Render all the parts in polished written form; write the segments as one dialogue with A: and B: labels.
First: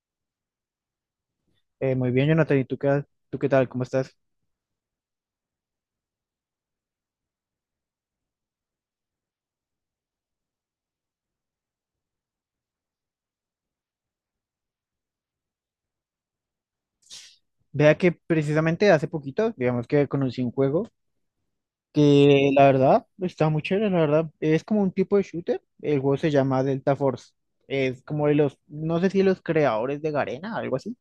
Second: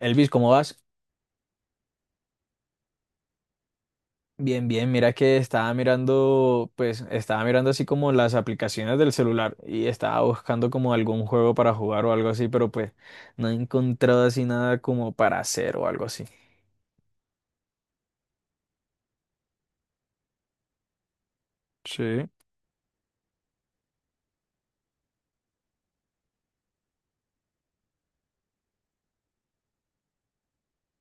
A: Elvis, ¿cómo vas?
B: Muy bien, Jonathan, ¿y tú qué tal? ¿Cómo estás?
A: Bien, bien, mira que estaba mirando, pues estaba mirando así como las aplicaciones del celular y estaba buscando como algún juego para jugar o algo así, pero pues no he encontrado así nada como para hacer o algo así.
B: Vea que precisamente hace poquito, digamos que conocí un juego
A: Sí.
B: que la verdad está muy chévere, la verdad. Es como un tipo de shooter. El juego se llama Delta Force. Es como de los, no sé si los creadores de Garena, algo así,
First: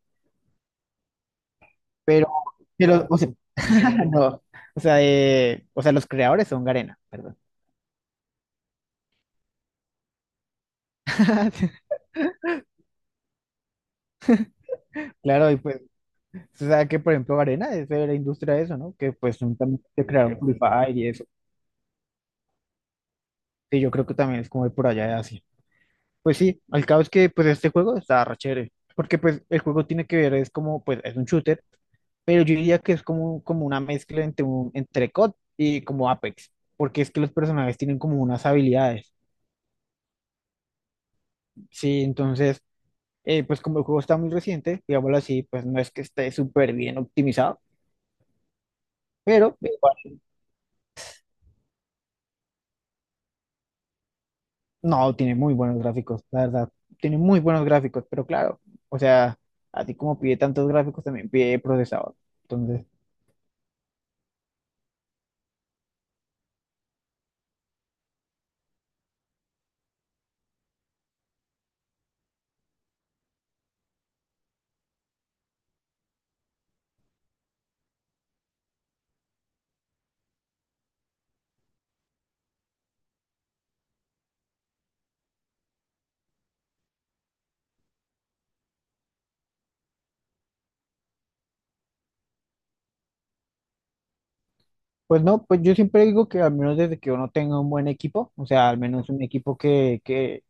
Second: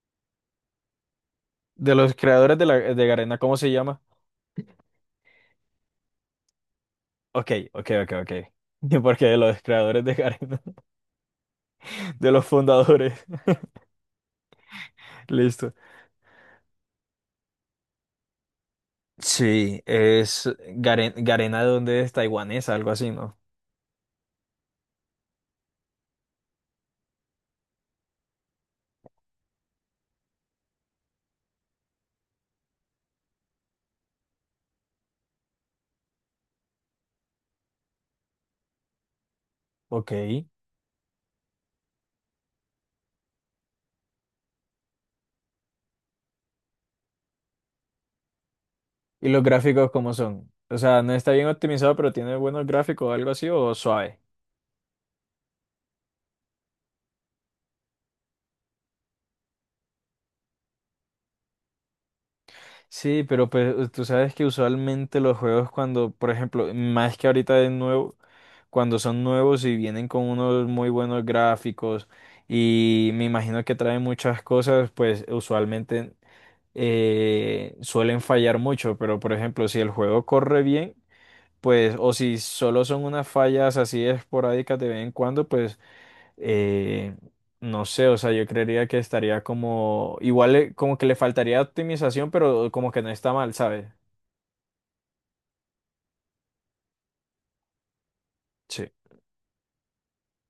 A: De los
B: pero,
A: creadores de, la, de
B: pero o sea,
A: Garena, ¿cómo se llama?
B: no, o sea, los creadores son Garena, perdón.
A: Ok, ok, ok, ok. Porque de los creadores de Garena, de los fundadores.
B: Claro, y
A: Listo.
B: pues, o sea, que por ejemplo Garena es de la industria de eso, ¿no? Que pues son
A: Sí,
B: también que crearon
A: es
B: Free Fire y eso.
A: Garena de donde es taiwanesa, algo así, ¿no?
B: Sí, yo creo que también es como de por allá de Asia. Pues sí, al cabo es que pues este juego está re chévere, porque pues el juego tiene que ver, es como, pues es un shooter, pero yo diría que es como, como una mezcla entre entre COD y como Apex, porque es que los personajes tienen como unas habilidades,
A: Ok.
B: sí, entonces, pues como el juego está muy reciente, digámoslo así, pues no es que esté súper bien optimizado,
A: ¿Y los
B: pero
A: gráficos cómo
B: igual,
A: son? O sea, no está bien optimizado, pero tiene buenos gráficos o algo así, o suave.
B: no, tiene muy buenos gráficos, la verdad, tiene muy buenos gráficos, pero claro, o sea, así como pide tantos gráficos, también pide procesador, entonces...
A: Sí, pero pues tú sabes que usualmente los juegos cuando, por ejemplo, más que ahorita de nuevo, cuando son nuevos y vienen con unos muy buenos gráficos y me imagino que traen muchas cosas, pues usualmente suelen fallar mucho, pero por ejemplo, si el juego corre bien, pues, o si solo son unas fallas así esporádicas de vez en cuando, pues eh, no sé, o sea, yo creería que estaría como, igual como que le faltaría optimización, pero como que no está mal, ¿sabes?
B: Pues no, pues yo siempre digo que al menos desde que uno tenga un buen equipo, o sea, al
A: Sí,
B: menos un equipo que, que,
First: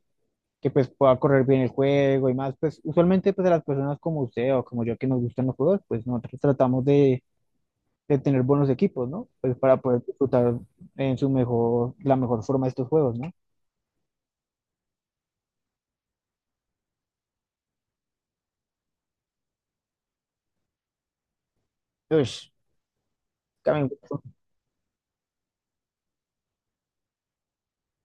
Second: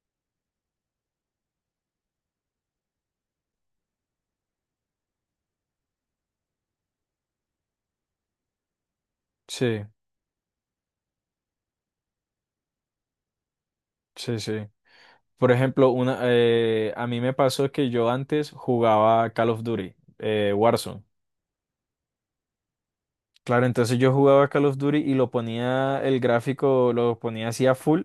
B: que pues pueda correr bien el juego y más, pues usualmente pues a las personas como usted o como yo que nos gustan los juegos, pues nosotros tratamos de tener buenos equipos, ¿no? Pues para
A: sí,
B: poder disfrutar en su mejor, la mejor forma estos juegos, ¿no?
A: sí, sí. Por ejemplo, una, a mí me pasó que yo antes jugaba Call of Duty, Warzone.
B: Pues,
A: Claro,
B: también.
A: entonces yo jugaba Call of Duty y lo ponía, el gráfico lo ponía así a full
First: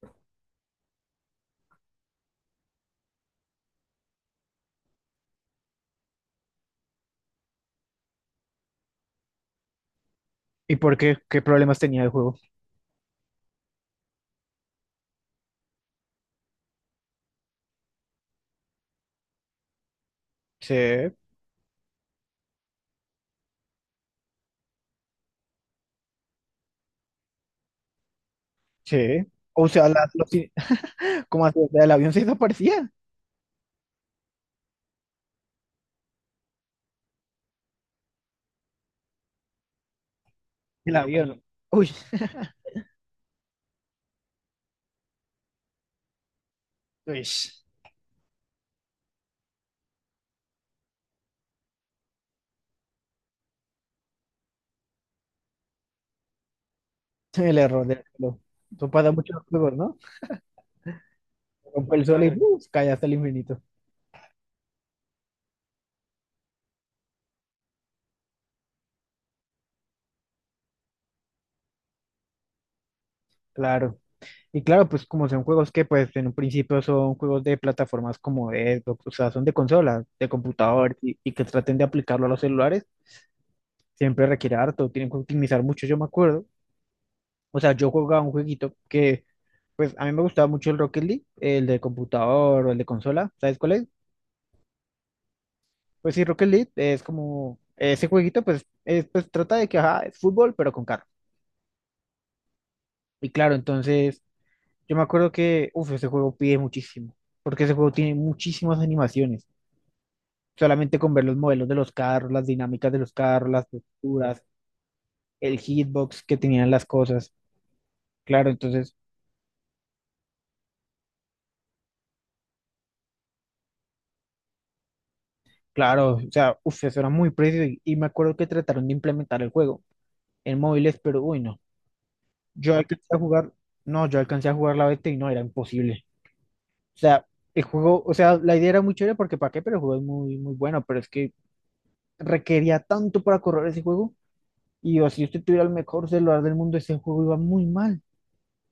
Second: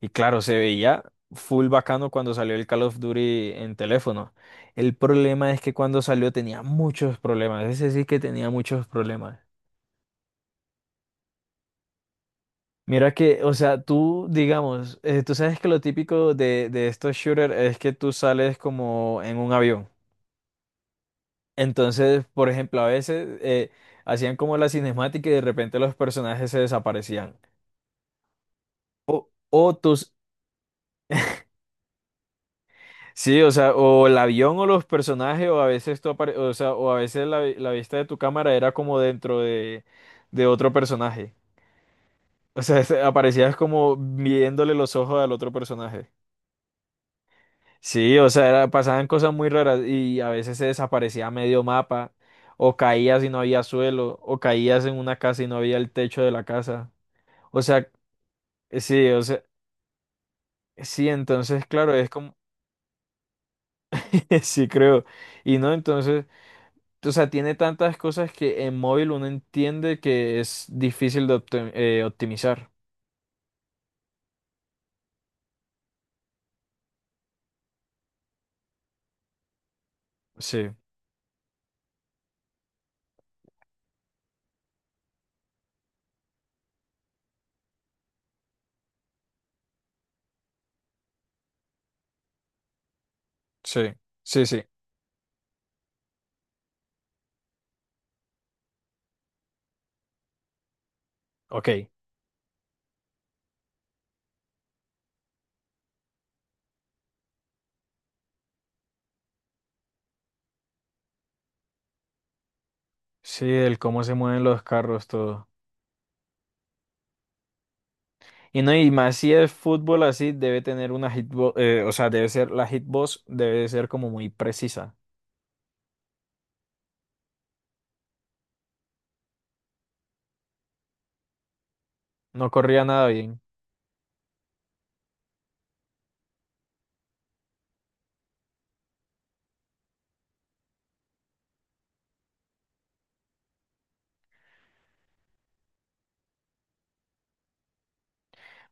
A: y claro, se veía full bacano cuando salió el Call of Duty en teléfono. El problema es que cuando salió tenía muchos problemas, ese sí que tenía muchos problemas.
B: ¿Y por qué? ¿Qué problemas tenía el juego?
A: Mira que, o sea, tú, digamos, tú sabes que lo típico de estos shooters es que tú sales como en un avión.
B: Sí,
A: Entonces, por ejemplo, a veces hacían como la cinemática y de repente los personajes se desaparecían.
B: sí.
A: O
B: O sea,
A: tus.
B: ¿cómo así? O sea, el avión se desaparecía.
A: Sí, o sea, o el avión o los personajes, o a veces o sea, o a veces la, la vista de tu cámara era como dentro de otro
B: El
A: personaje.
B: avión. Uy,
A: O sea, aparecías como viéndole los ojos al otro personaje.
B: uy.
A: Sí, o sea, pasaban cosas muy raras y a veces se desaparecía medio mapa, o caías y no había suelo, o caías en una casa y no había el techo de la casa.
B: El
A: O
B: error
A: sea,
B: del reloj. Eso
A: sí,
B: pasa
A: o
B: mucho en
A: sea,
B: los juegos, ¿no?
A: sí, entonces, claro,
B: Rompe el
A: es
B: sol y
A: como,
B: claro. ¡Uh! Cae hasta el infinito.
A: sí, creo. Y no, entonces. O sea, tiene tantas cosas que en móvil uno entiende que es difícil de optimizar.
B: Claro. Y claro, pues como son juegos que pues en un principio son juegos de plataformas como Xbox, o sea, son de consolas, de
A: Sí,
B: computador y que traten de aplicarlo a los celulares, siempre requiere harto, tienen que optimizar mucho, yo me acuerdo. O sea, yo jugaba un jueguito que pues a mí me gustaba mucho el Rocket League, el de computador o el de consola, ¿sabes cuál es?
A: sí, sí, sí.
B: Pues sí, Rocket League es como ese jueguito pues, pues trata de que ajá, es fútbol pero con carro.
A: Ok.
B: Y claro, entonces yo me acuerdo que, uff, ese juego pide muchísimo, porque ese juego tiene muchísimas animaciones. Solamente con ver los modelos de los carros, las dinámicas de los
A: Sí,
B: carros, las
A: el cómo se
B: texturas,
A: mueven los carros, todo.
B: el hitbox que tenían las cosas. Claro,
A: Y no, y
B: entonces,
A: más si es fútbol así, debe tener una hitbox, o sea, debe ser, la hitbox debe ser como muy precisa.
B: claro, o sea, uff, eso era muy preciso y me acuerdo que trataron de implementar el juego en móviles, pero uy, no.
A: No
B: Yo
A: corría
B: alcancé
A: nada
B: a
A: bien.
B: jugar, no, yo alcancé a jugar la beta y no, era imposible. O sea, el juego, o sea, la idea era muy chévere porque para qué, pero el juego es muy, muy bueno, pero es que requería tanto para correr ese juego. Y o si usted tuviera el mejor celular del mundo, ese juego iba muy mal.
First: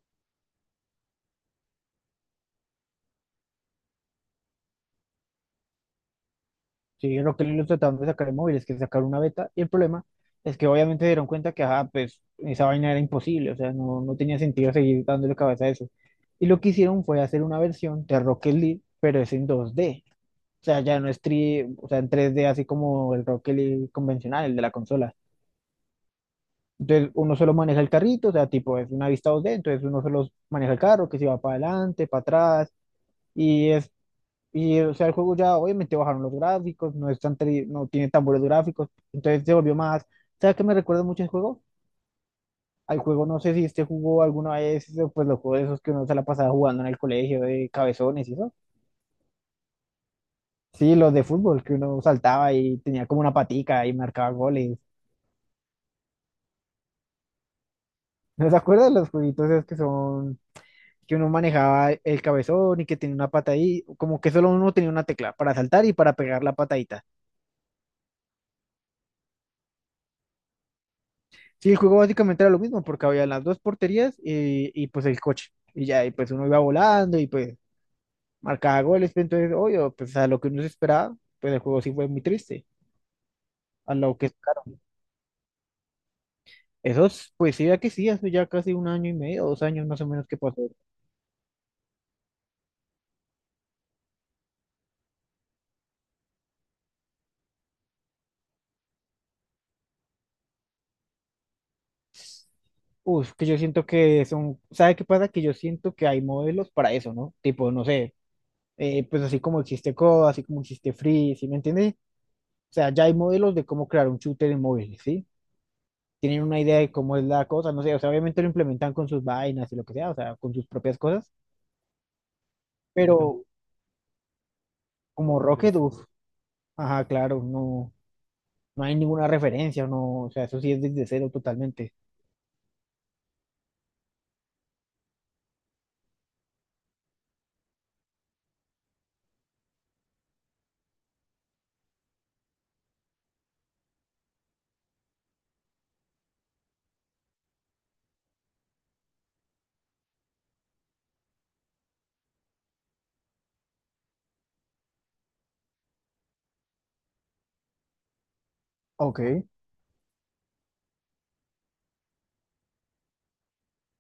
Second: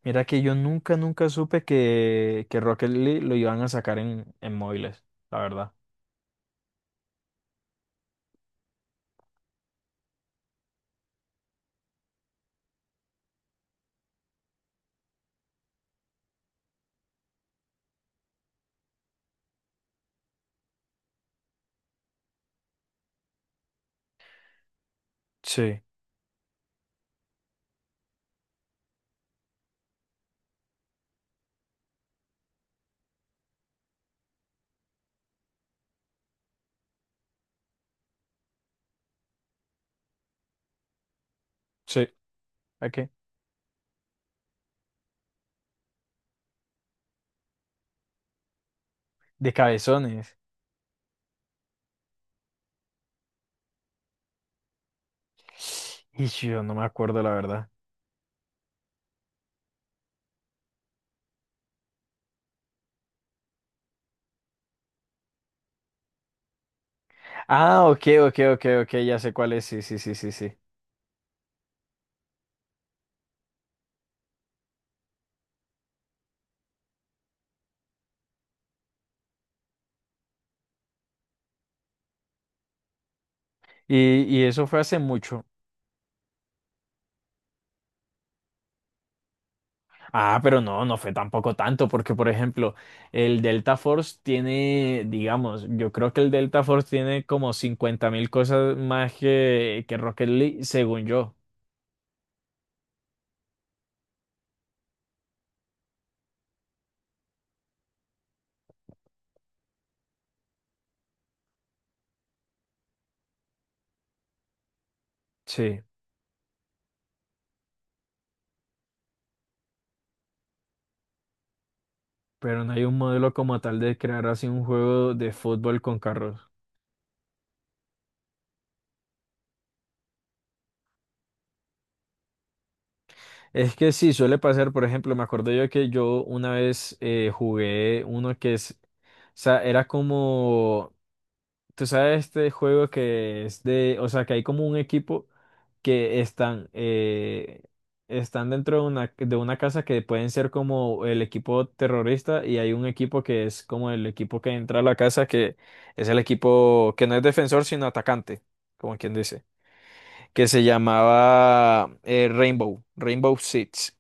A: Mira que yo nunca, nunca supe que Rocket League lo iban a sacar en móviles, la verdad.
B: Sí, Rocket League lo trataron de sacar en móviles, que sacar una beta. Y el problema es que obviamente dieron cuenta que, ajá, pues esa vaina era imposible. O sea, no, no tenía sentido seguir dándole cabeza a eso. Y lo que hicieron fue hacer una versión de Rocket League, pero es en 2D. O sea, ya no es o sea, en 3D, así como el Rocket League convencional, el de la consola.
A: Sí,
B: Entonces, uno solo maneja el carrito, o sea, tipo, es una vista 2D, entonces uno solo maneja el carro, que se va para adelante, para atrás, y es y, o sea, el juego ya obviamente bajaron los gráficos, no es tan no tiene tan buenos gráficos, entonces se volvió más. ¿Sabes qué me recuerda mucho el juego?
A: sí. ¿A
B: Al
A: qué?
B: juego, no sé si este jugó alguna vez, pues los juegos esos que uno se la pasaba jugando en el colegio de cabezones y eso.
A: De cabezones.
B: Sí, los de fútbol, que uno saltaba y tenía como una patica y marcaba goles.
A: Y sí, yo no me acuerdo la verdad.
B: ¿No se acuerdan los jueguitos esos que son, que uno manejaba el cabezón y que tenía una pata ahí? Como que solo uno tenía una tecla para saltar y para pegar la patadita.
A: Ah, ok, ok, ok, ok, ya sé cuál es, sí, sí, sí, sí, sí.
B: Sí, el juego básicamente era lo mismo, porque había las dos porterías pues el coche. Y ya, y pues uno iba volando y pues marcaba goles. Entonces, obvio, pues a lo que uno se esperaba, pues el juego sí fue muy triste. A lo que,
A: Y
B: claro,
A: eso fue hace mucho.
B: esos, pues sí, ya que sí, hace ya casi un año y medio, 2 años más o menos que
A: Ah, pero
B: pasó.
A: no, no fue tampoco tanto, porque por ejemplo, el Delta Force tiene, digamos, yo creo que el Delta Force tiene como 50.000 cosas más que Rocket League, según yo.
B: Uf, que yo siento que son, ¿sabe qué pasa? Que yo siento que hay modelos para eso, ¿no? Tipo, no sé, pues así como existe COD, así como existe Free, ¿sí me entiendes? O sea, ya hay modelos de cómo crear un shooter en móviles, ¿sí?
A: Sí,
B: Tienen una idea de cómo es la cosa, no sé, o sea, obviamente lo implementan con sus vainas y lo que sea, o sea, con sus propias cosas,
A: pero no hay un modelo
B: pero
A: como tal de crear así un juego de
B: como Rocket,
A: fútbol con
B: uff,
A: carros.
B: ajá, claro, no, no hay ninguna referencia, no, o sea, eso sí es desde cero totalmente.
A: Es que sí, suele pasar, por ejemplo, me acuerdo yo que yo una vez jugué uno que es, o sea, era como, tú sabes, este juego que es de, o sea, que hay como un equipo que están, están dentro de una casa que pueden ser como el equipo terrorista y hay un equipo que es como el equipo que entra a la casa, que es el equipo que no es defensor, sino atacante, como quien
B: Ok.
A: dice, que se llamaba Rainbow, Rainbow Six.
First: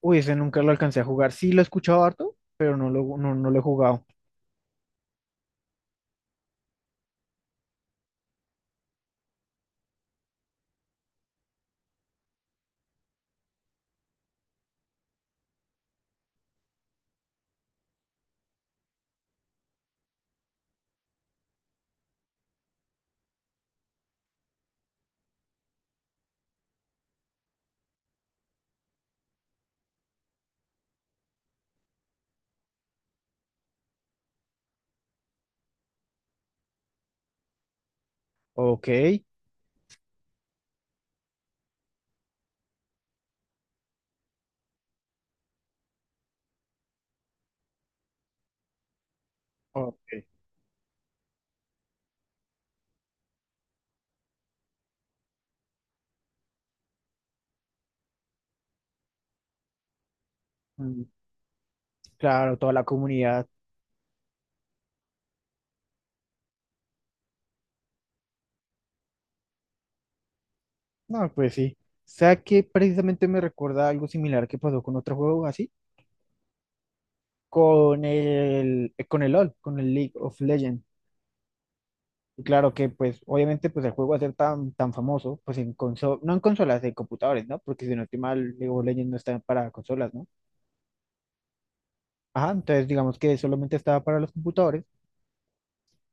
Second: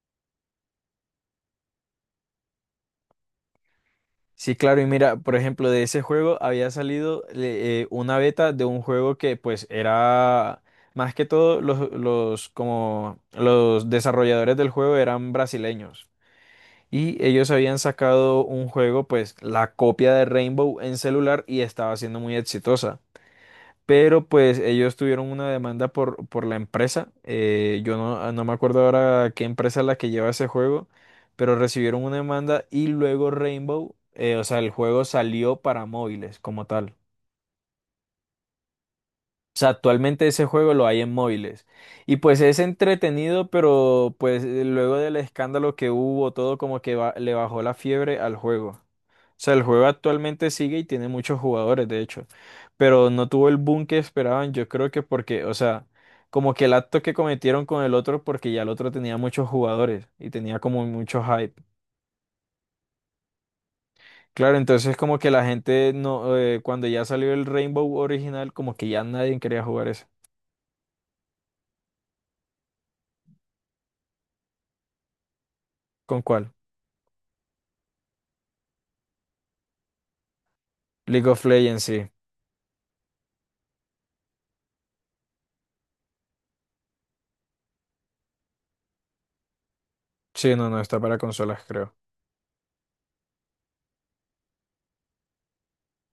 B: Uy, ese nunca lo alcancé a jugar, sí lo he escuchado harto, pero no lo, no, no lo he jugado.
A: Sí, claro, y mira, por ejemplo, de ese juego había salido una beta de un juego que pues era más que todo los como los desarrolladores del juego eran brasileños y ellos habían sacado un juego pues la copia de Rainbow en celular y estaba siendo muy exitosa. Pero pues ellos tuvieron una demanda por la empresa. Eh, yo no, no me acuerdo ahora qué empresa es la que lleva ese juego, pero recibieron una demanda y luego Rainbow, o sea, el juego salió para móviles como tal.
B: Ok,
A: O sea, actualmente ese juego lo hay en móviles. Y pues es entretenido, pero pues luego del escándalo que hubo, todo como que le bajó la fiebre al juego. O sea, el juego
B: ok.
A: actualmente sigue y tiene muchos jugadores, de hecho, pero no tuvo el boom que esperaban, yo creo que porque, o sea, como que el acto que cometieron con el otro, porque ya el otro tenía muchos jugadores y tenía como
B: Mm,
A: mucho hype.
B: claro, toda la comunidad,
A: Claro, entonces como que la gente no, cuando ya salió el Rainbow original, como que ya nadie quería jugar eso.
B: no, pues sí. O sea que precisamente me recuerda algo similar que pasó con otro juego así,
A: ¿Con cuál?
B: con el LOL, con el League of Legends.
A: League of Legends, sí.
B: Y claro que, pues, obviamente, pues el juego va a ser tan, tan famoso, pues en consolas, no en consolas, en computadores, ¿no? Porque si no estoy mal, League of Legends no está para consolas, ¿no?
A: Sí, no, no, está para consolas, creo.
B: Ajá, entonces digamos que solamente estaba para los computadores,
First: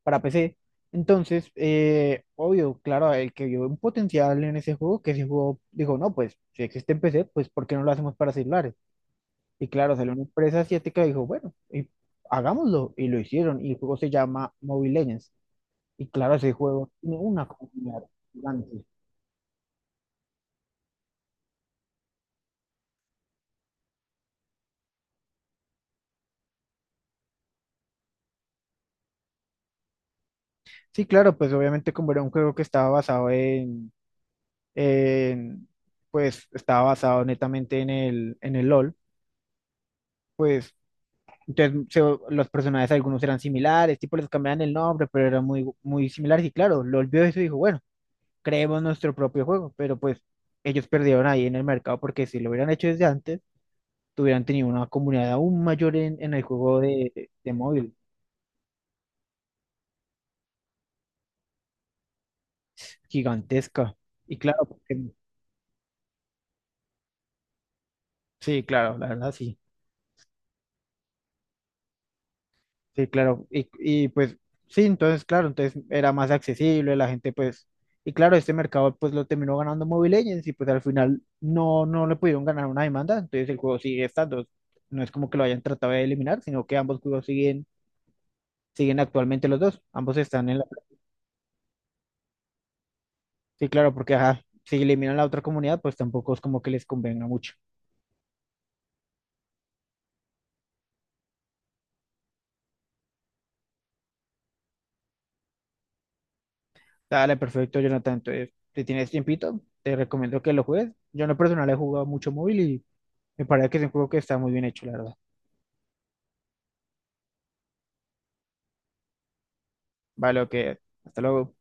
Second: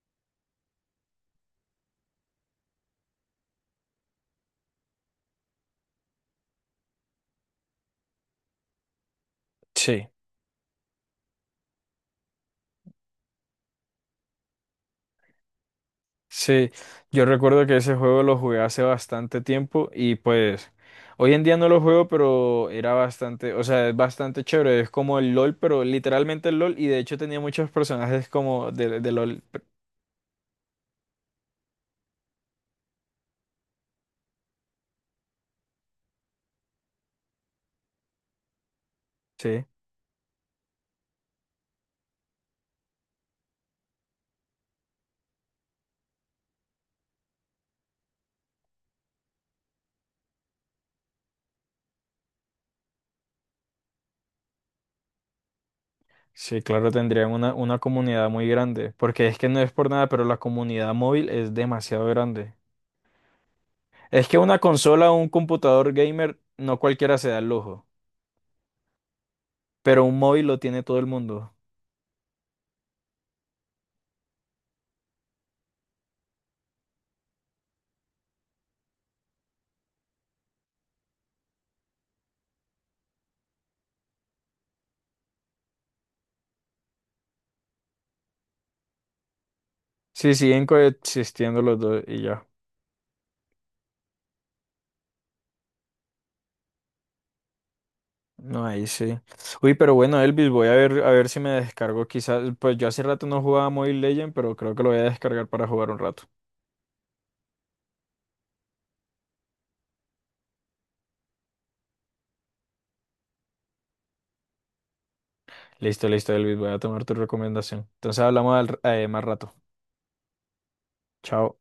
B: para PC. Entonces, obvio, claro, el que vio un potencial en ese juego, que ese juego dijo, no, pues, si existe en PC, pues, ¿por qué no lo hacemos para celulares? Y claro,
A: Sí.
B: salió una empresa asiática y dijo, bueno, y hagámoslo, y lo hicieron, y el juego se llama Mobile Legends. Y claro, ese
A: Sí,
B: juego tiene
A: yo
B: una
A: recuerdo que ese
B: comunidad
A: juego lo jugué hace
B: gigante.
A: bastante tiempo y pues hoy en día no lo juego, pero era bastante, o sea, es bastante chévere, es como el LOL, pero literalmente el LOL y de hecho tenía muchos personajes como de LOL.
B: Sí, claro, pues obviamente como era un juego que estaba basado en, pues estaba basado netamente en el, LOL,
A: Sí,
B: pues entonces los personajes algunos eran similares, tipo les cambiaban el nombre, pero eran muy, muy similares y claro, LOL vio eso y dijo, bueno, creemos nuestro propio juego, pero pues ellos perdieron ahí en el mercado porque si lo hubieran hecho desde antes, hubieran tenido una comunidad aún mayor en el
A: sí,
B: juego
A: claro,
B: de,
A: tendrían
B: de
A: una
B: móvil,
A: comunidad muy grande, porque es que no es por nada, pero la comunidad móvil es demasiado grande.
B: gigantesca.
A: Es que
B: Y
A: una
B: claro,
A: consola o un computador gamer no cualquiera se da el lujo,
B: sí, claro, la verdad, sí.
A: pero un móvil lo tiene todo el mundo.
B: Sí, claro. Y pues sí, entonces, claro, entonces era más accesible, la gente pues, y claro, este mercado pues lo terminó ganando Mobile Legends y pues al final no, no le pudieron ganar una demanda, entonces el juego sigue estando. No es como que lo hayan tratado de eliminar, sino que ambos juegos siguen, siguen actualmente los dos, ambos
A: Sí,
B: están en
A: siguen
B: la...
A: coexistiendo los dos y ya.
B: Sí, claro, porque ajá, si eliminan la otra comunidad, pues tampoco es como que les convenga mucho.
A: No, ahí sí. Uy, pero bueno, Elvis, voy a ver si me descargo quizás. Pues yo hace rato no jugaba Mobile Legend, pero creo que lo voy a descargar para jugar un rato.
B: Dale, perfecto, Jonathan. Entonces, si tienes tiempito, te recomiendo que lo juegues. Yo en lo personal he jugado mucho móvil y me parece que es un juego que está muy bien hecho, la verdad.
A: Listo, listo, Elvis, voy a tomar tu recomendación. Entonces hablamos más rato.
B: Vale, ok. Hasta luego.
A: Chao.